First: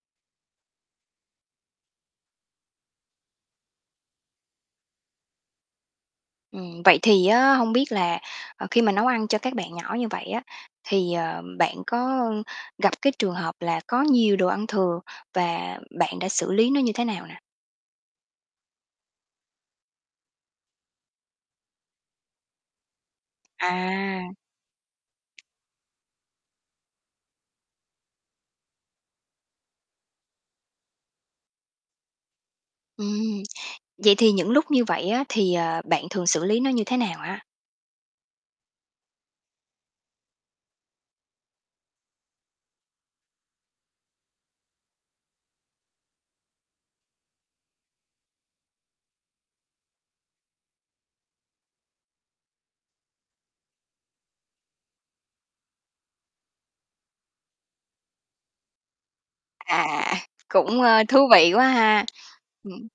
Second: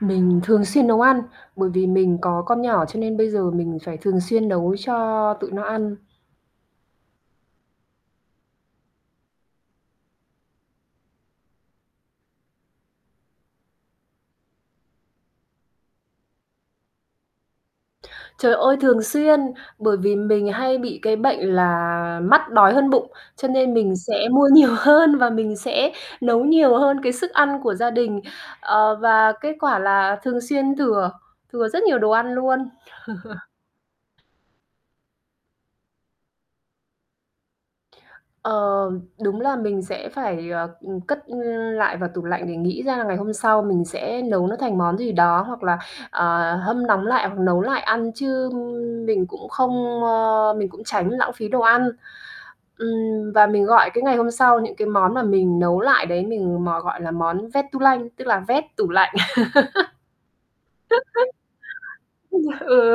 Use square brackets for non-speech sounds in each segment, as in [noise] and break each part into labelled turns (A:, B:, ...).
A: Mình thường xuyên nấu ăn, bởi vì mình có con nhỏ cho nên bây giờ mình phải thường xuyên nấu cho tụi nó ăn.
B: Ừm, vậy thì á hông biết là, ờ, khi mà nấu ăn cho các bạn nhỏ như vậy á, thì, ờ, bạn có gặp cái trường hợp là có nhiều đồ ăn thừa và bạn đã xử lý nó như thế nào nè?
A: Trời ơi, thường xuyên! Bởi vì mình hay bị cái bệnh là mắt đói hơn bụng, cho nên mình sẽ
B: À.
A: mua nhiều hơn và mình sẽ nấu nhiều hơn cái sức ăn của gia đình, ờ, và kết quả là thường xuyên thừa, thừa rất nhiều đồ ăn luôn.
B: Ừm,
A: [chuckles]
B: vậy thì những lúc như vậy á, thì, ờ, bạn thường xử lý nó như thế nào á?
A: Ờ, đúng là mình sẽ phải, ờ, ừm, cất lại vào tủ lạnh để nghĩ ra là ngày hôm sau mình sẽ nấu nó thành món gì đó hoặc là, ờ, hâm nóng lại hoặc nấu lại ăn chứ mình cũng không, ơ mình cũng tránh lãng phí đồ ăn, ừm, và mình gọi cái ngày hôm sau những cái món mà mình nấu lại đấy mình mò gọi là món "vét-tu-lanh", tức là vét tủ lạnh.
B: À, cũng, ơ, thú vị quá
A: [laughs]
B: ha. Ừm,
A: Ừ.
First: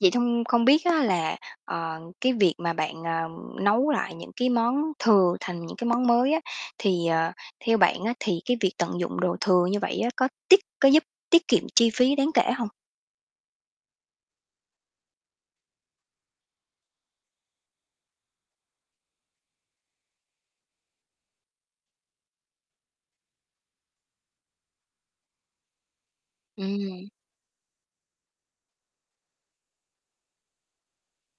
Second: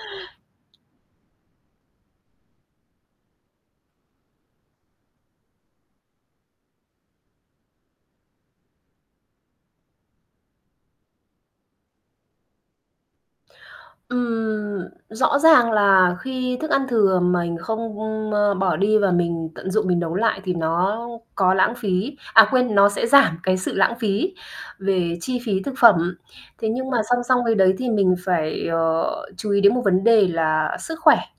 B: vậy thông không biết á, là, ờ, cái việc mà bạn, ờ, nấu lại những cái món thừa thành những cái món mới á, thì, ờ, theo bạn á, thì cái việc tận dụng đồ thừa như vậy á có tiết có giúp tiết kiệm chi phí đáng kể hông?
A: Ừm, rõ ràng là khi thức ăn thừa mình không, ơ, bỏ đi và mình tận dụng mình nấu lại thì nó có lãng phí à, quên, nó sẽ giảm cái sự lãng phí về chi phí thực phẩm, thế nhưng mà
B: Ừm.
A: song song với đấy thì mình phải, ờ, chú ý đến một vấn đề là sức khỏe.